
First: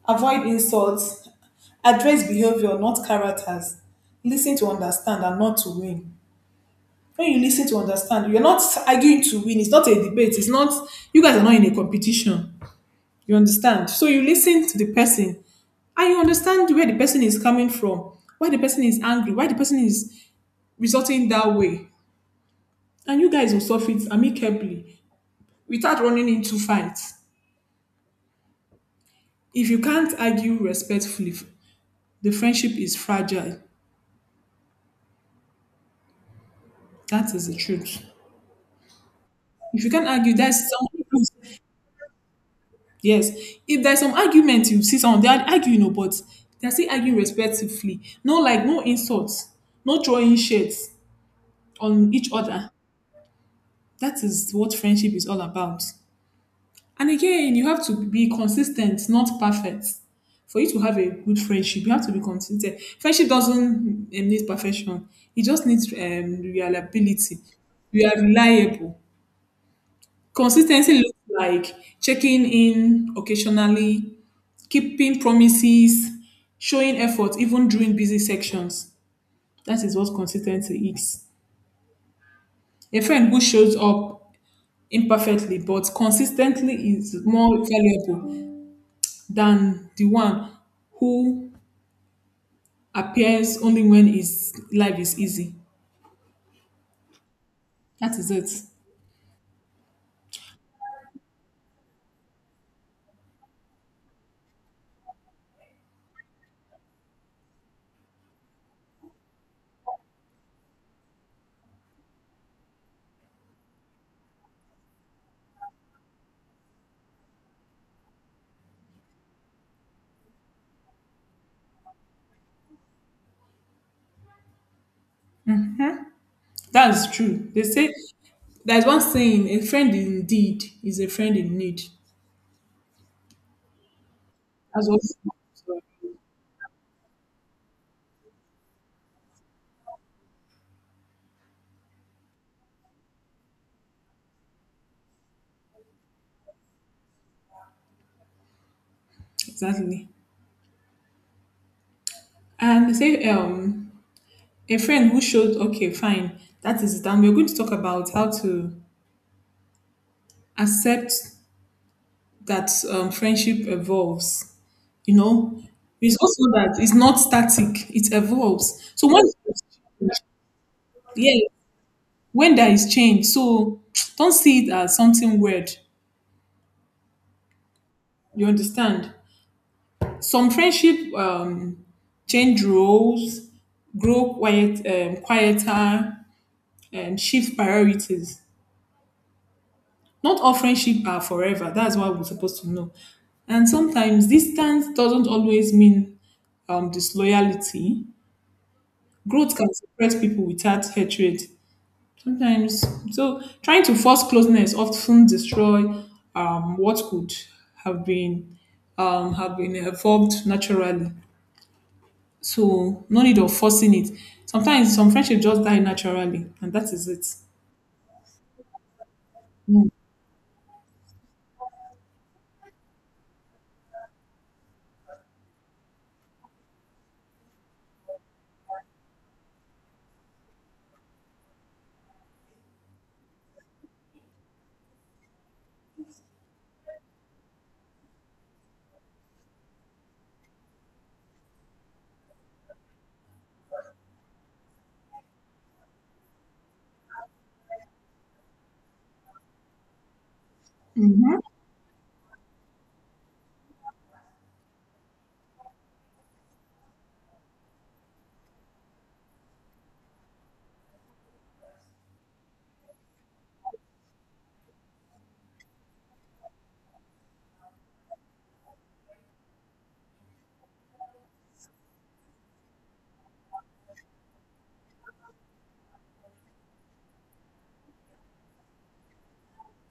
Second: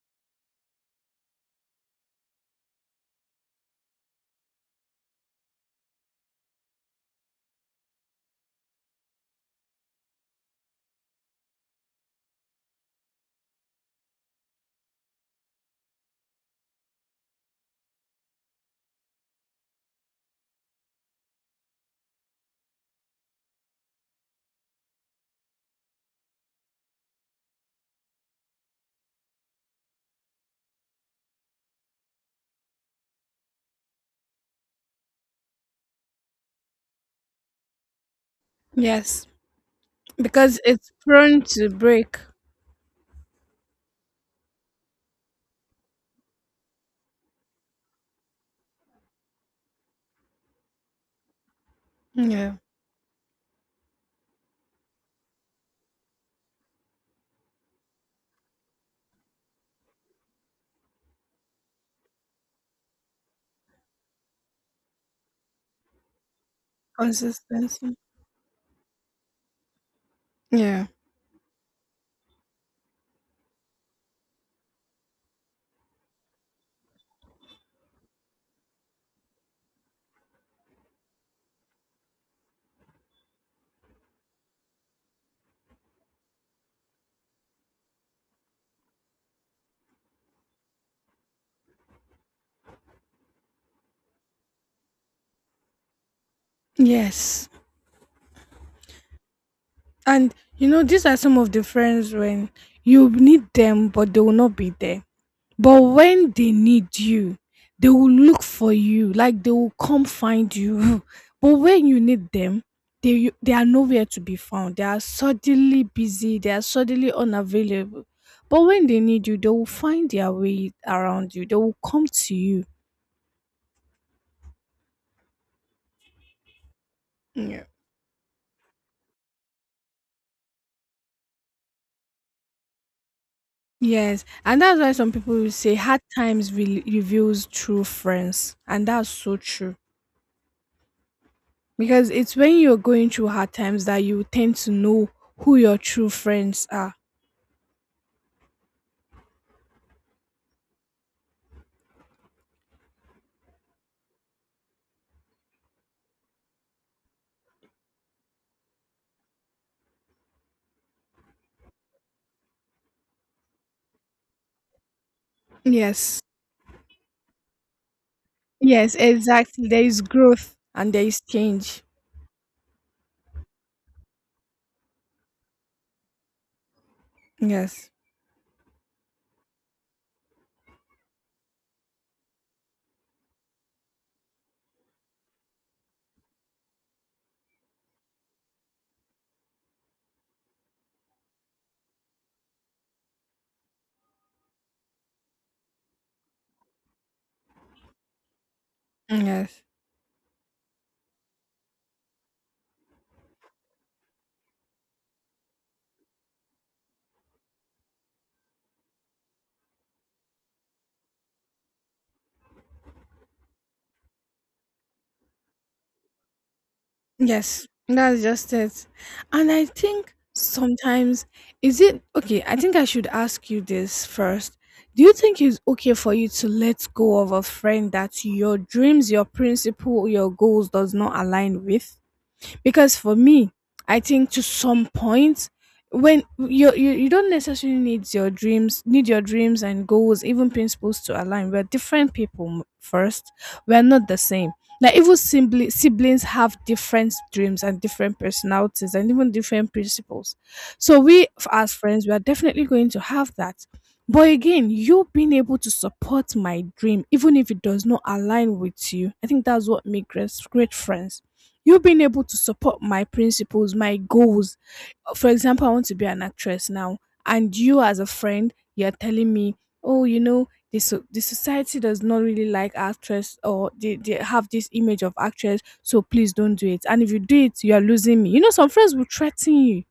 Speaker 2: Avoid insults. Address behavior, not characters. Listen to understand and not to win. When you listen to understand, you're not arguing to win. It's not a debate. It's not, You guys are not in a competition. You understand? So you listen to the person and you understand where the person is coming from, why the person is angry, why the person is resulting that way. And you guys will solve it amicably without running into fights. If you can't argue respectfully, the friendship is fragile. That is the truth.
Speaker 1: Yes.
Speaker 2: If you can argue,
Speaker 1: Because it's prone to break.
Speaker 2: yes. If there's some argument, you see some they are arguing, no, but they're still arguing respectfully. No, like no insults, no throwing shades on each
Speaker 1: Yeah.
Speaker 2: other. That is what friendship is all about. And again, you have to be consistent, not perfect. For you to have a good friendship, you have to be consistent. Friendship doesn't need perfection. It just needs reliability.
Speaker 1: Consistency.
Speaker 2: You are reliable.
Speaker 1: Yeah.
Speaker 2: Consistency looks like checking in occasionally, keeping promises, showing effort even during busy sections. That is what consistency is. A friend who shows up imperfectly but consistently is more valuable than the one who appears only when his life is easy.
Speaker 1: Yes.
Speaker 2: That is it.
Speaker 1: And you know, these are some of the friends when you need them but they will not be there. But when they need you, they will look for you, like they will come find you. (laughs) But when you need them, they they are nowhere to be found. They are suddenly busy. They are suddenly unavailable. But when they need you, they will find their way around you. They will come to you.
Speaker 2: That's true. They
Speaker 1: Yeah.
Speaker 2: say there's one saying, a friend indeed is a friend in need.
Speaker 1: Yes, and that's
Speaker 2: That's
Speaker 1: why
Speaker 2: what
Speaker 1: some people will say hard times reveals true friends, and that's so true. Because it's when you're going through hard times that you tend to know who your true friends are.
Speaker 2: exactly. And they say a friend who showed, okay fine, that is it, and we're going to talk about how to accept that friendship evolves, you know, it's
Speaker 1: Yes.
Speaker 2: also that it's not static, it evolves
Speaker 1: Yes,
Speaker 2: so when,
Speaker 1: exactly. There is growth and there is
Speaker 2: yeah,
Speaker 1: change.
Speaker 2: when there is change, so (tsk) don't see it as something weird,
Speaker 1: Yes.
Speaker 2: you understand. Some friendship change roles, grow quiet, quieter, and shift priorities. Not all friendship are forever. That's what we're supposed to know. And sometimes distance doesn't always mean disloyalty. Growth
Speaker 1: Yes.
Speaker 2: can separate people without hatred. Sometimes, so trying to force closeness often destroy what could have been have been evolved naturally. So no need of forcing it. Sometimes some friendship just die naturally, and that is it.
Speaker 1: Yes. That's just it. And I think sometimes, is it okay, I think I should ask you this first. Do you think it's okay for you to let go of a friend that your dreams, your principle, your goals does not align with? Because for me, I think to some point, when you don't necessarily need your dreams and goals, even principles, to align. We're different people, first we're not the same. Like even siblings have different dreams and different personalities and even different principles. So we
Speaker 2: Mm-hmm.
Speaker 1: as friends we are definitely going to have that. But again, you being able to support my dream even if it does not align with you, I think that's what makes great friends. You being able to support my principles, my goals. For example, I want to be an actress now, and you as a friend, you're telling me, oh, you know, the society does not really like actress, or they have this image of actress, so please don't do it. And if you do it, you are losing me. You know, some friends will threaten you.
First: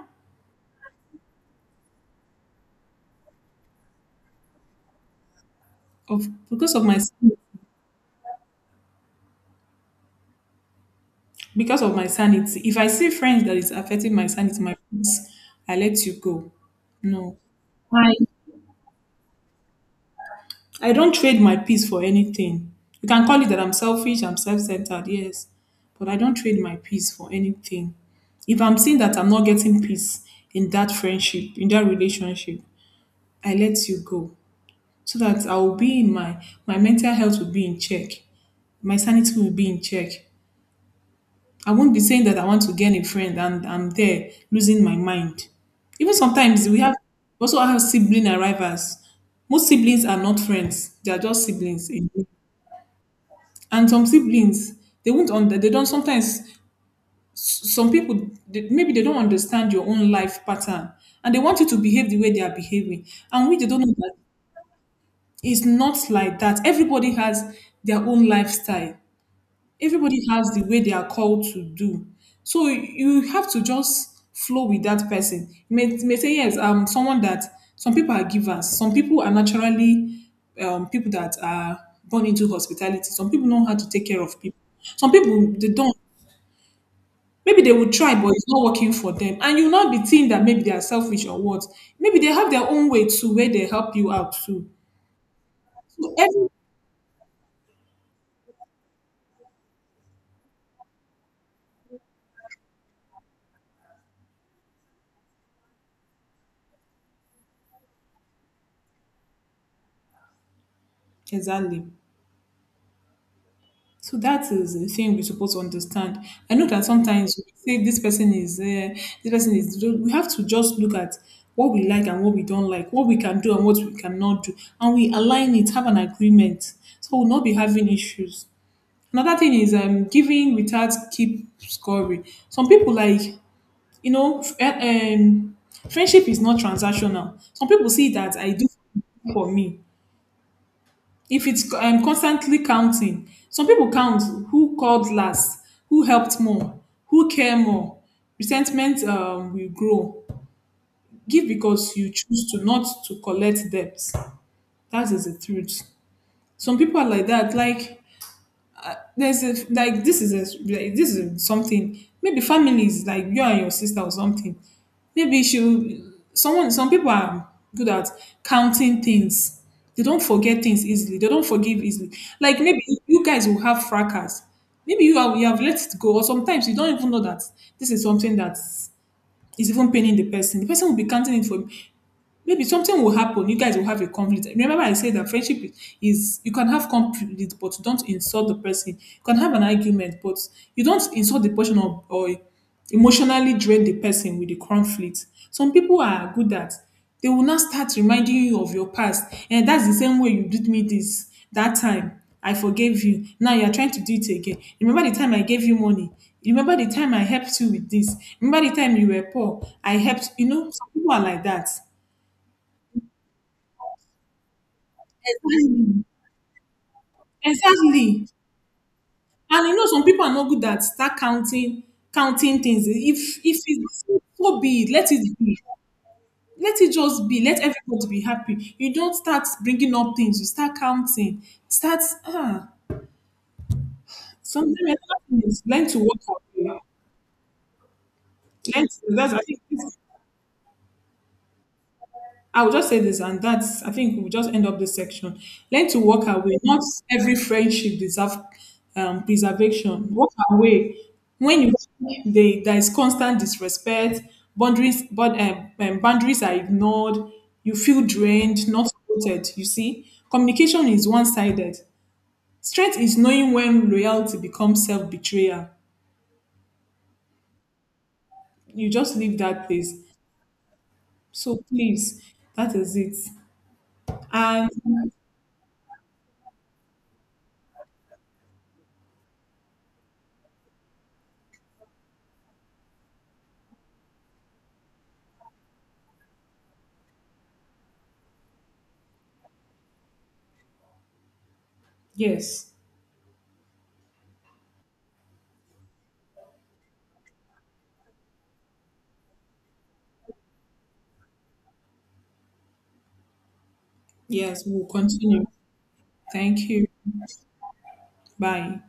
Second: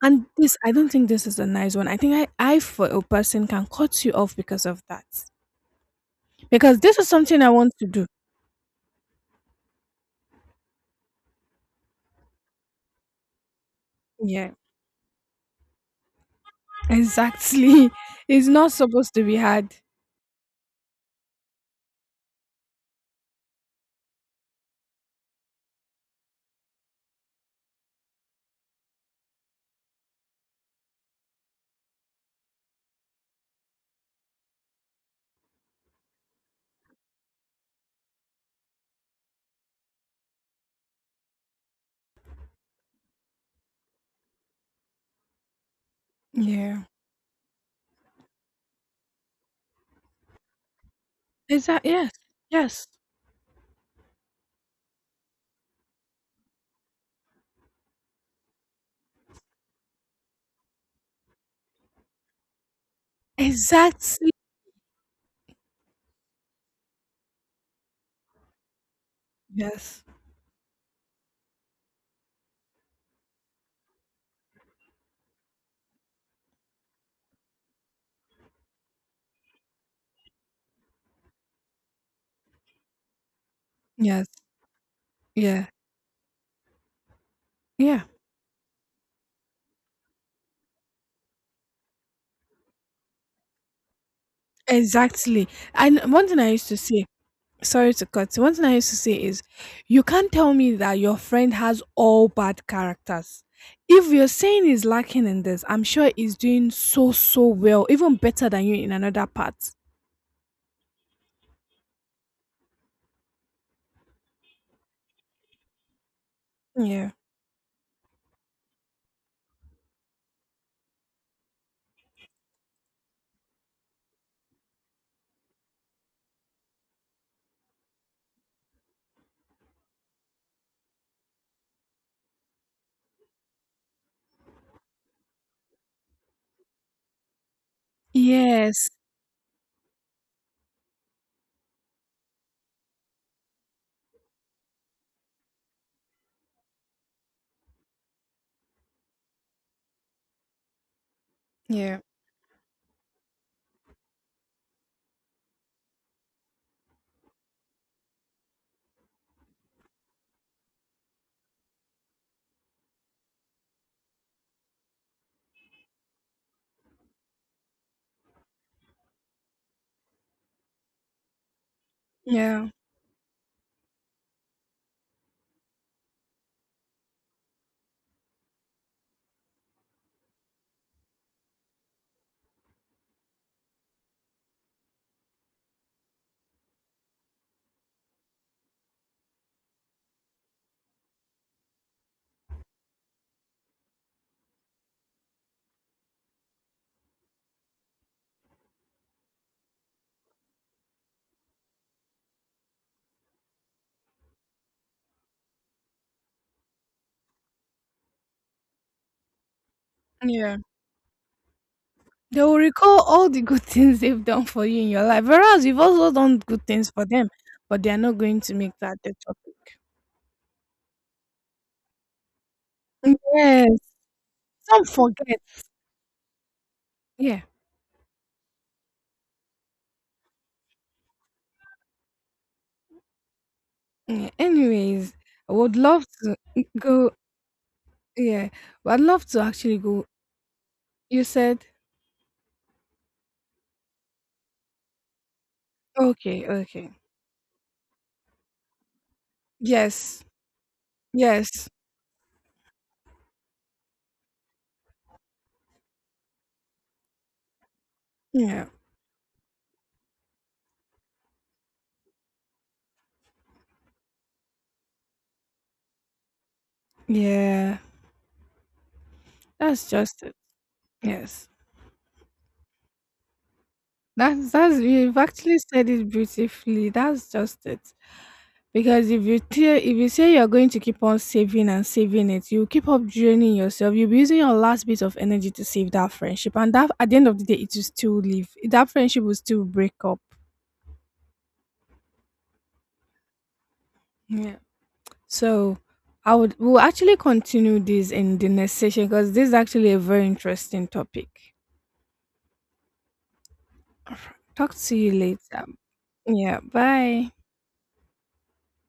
Speaker 1: And this, I don't think this is a nice one. I think I for a person, can cut you off because of that.
Speaker 2: Of
Speaker 1: Because this is something I want to do.
Speaker 2: because of my sanity. If I see friends that is affecting my
Speaker 1: Yeah,
Speaker 2: sanity, my peace, I let you go. No,
Speaker 1: exactly. (laughs) It's not supposed to be hard.
Speaker 2: I don't trade my peace for anything. You can call it that I'm selfish, I'm self centered, yes, but I don't trade my peace for anything. If I'm seeing that I'm not getting peace in that friendship, in that relationship, I let you go so that I will be in my, my mental health will be in check, my sanity will be in check. I won't be saying that I want to gain a friend and I'm there losing my mind. Even sometimes we
Speaker 1: Yeah.
Speaker 2: have, we also have sibling arrivals. Most siblings are not friends; they are just
Speaker 1: Exact
Speaker 2: siblings.
Speaker 1: yes. Yes.
Speaker 2: And some siblings, they won't under they don't sometimes, some people they, maybe they don't understand your own life pattern, and they want you to behave the way they are behaving, and we they don't know that
Speaker 1: Exactly.
Speaker 2: it's not like that. Everybody has their own lifestyle.
Speaker 1: Yes.
Speaker 2: Everybody has the way they are called to do. So you have to just flow with that person. You may say, yes, someone that, some people are givers, some people are naturally people that are born into hospitality, some people know how to take care
Speaker 1: Yes.
Speaker 2: of people, some people
Speaker 1: Yeah.
Speaker 2: they don't. Maybe they will
Speaker 1: Yeah.
Speaker 2: try, but it's not working for them. And you'll not be thinking that maybe they are selfish or what. Maybe they have their own way too, where they help you out too.
Speaker 1: Exactly. And
Speaker 2: So
Speaker 1: one thing
Speaker 2: every,
Speaker 1: I used to say, sorry to cut, one thing I used to say is you can't tell me that your friend has all bad characters. If you're saying he's lacking in this, I'm sure he's doing so so well, even better than you in another part.
Speaker 2: exactly. So that is the thing we're supposed to understand. I know that
Speaker 1: Yeah.
Speaker 2: sometimes we say this person is, this person is. We have to just look at what we like and what we don't like, what we can do and what we cannot do, and we align it, have an agreement, so we'll not be having issues. Another thing is giving without keep scoring. Some people like, you know, friendship is not transactional. Some people see that I do
Speaker 1: Yes.
Speaker 2: for me. If it's constantly counting, some pipo count who called last, who helped more, who care more, resentment will grow. Give because
Speaker 1: Yeah.
Speaker 2: you choose to not to collect debt. That is the truth. Some people are like that. Like, this is a like, this is something maybe families like you and your sister or something. Maybe she Someone, some people are good at counting things. They don't forget things easily, they don't forgive easily. Like,
Speaker 1: Yeah.
Speaker 2: maybe you guys will have fracas, maybe you have let it go, or sometimes you don't even know that this is something that is even paining the person, the person will be counting it for you. Maybe something will happen, you guys will have a conflict. Remember I said that friendship is you can have conflict but don't insult the person, you can have an argument but you don't insult the person, or emotionally drain the person with the conflict. Some people are good at, they will not start reminding you of your past, and that's the same way you did me this, that time I forgave you, now you're trying to do it again. Remember the time I gave you money, remember the time I helped you with this, remember the time you were poor I helped, you
Speaker 1: Yeah.
Speaker 2: know, some people are like that.
Speaker 1: They will recall all the good (laughs) things they've done for you in your life, whereas you've also
Speaker 2: (laughs)
Speaker 1: done good things for them, but they are not
Speaker 2: Exactly, exactly.
Speaker 1: going to make that the
Speaker 2: And you
Speaker 1: topic.
Speaker 2: know, some people are not good at start counting counting things. If
Speaker 1: Yes,
Speaker 2: it's so, be
Speaker 1: some
Speaker 2: it, let it
Speaker 1: forget.
Speaker 2: be. Let it just
Speaker 1: Yeah.
Speaker 2: be. Let everybody be happy. You don't start bringing up things. You start counting. Start, ah,
Speaker 1: Mm,
Speaker 2: something
Speaker 1: anyways, I
Speaker 2: happens.
Speaker 1: would
Speaker 2: Learn to
Speaker 1: love
Speaker 2: work
Speaker 1: to
Speaker 2: out.
Speaker 1: go. Yeah,
Speaker 2: To,
Speaker 1: I'd love
Speaker 2: that's I
Speaker 1: to
Speaker 2: think
Speaker 1: actually go. You said
Speaker 2: I will just say this, and that's, I think we'll just end up this section. Learn to walk
Speaker 1: okay,
Speaker 2: away. Not
Speaker 1: okay.
Speaker 2: every friendship deserves preservation.
Speaker 1: Yes,
Speaker 2: Walk away. When
Speaker 1: yes.
Speaker 2: you, there is constant disrespect, boundaries are ignored, you feel
Speaker 1: Yeah,
Speaker 2: drained, not supported. You see, communication is one sided. Strength is knowing when loyalty becomes self betrayal.
Speaker 1: yeah.
Speaker 2: You just leave that
Speaker 1: That's
Speaker 2: place.
Speaker 1: just it. Yes,
Speaker 2: So please, that is it. And
Speaker 1: that's, you've actually said it beautifully. That's just it. Because if you tell, if you say you're going to keep on saving and saving it, you keep up draining yourself. You'll be using your last bit of energy to save that friendship, and that at the end of the day, it will still leave. That friendship will still break up.
Speaker 2: yes,
Speaker 1: Yeah. So, I would we'll actually continue this in the next session because this is actually a very interesting topic. Alright.
Speaker 2: yes,
Speaker 1: Talk
Speaker 2: we'll
Speaker 1: to you
Speaker 2: continue.
Speaker 1: later. Yeah.
Speaker 2: Thank you.
Speaker 1: Bye.
Speaker 2: Bye.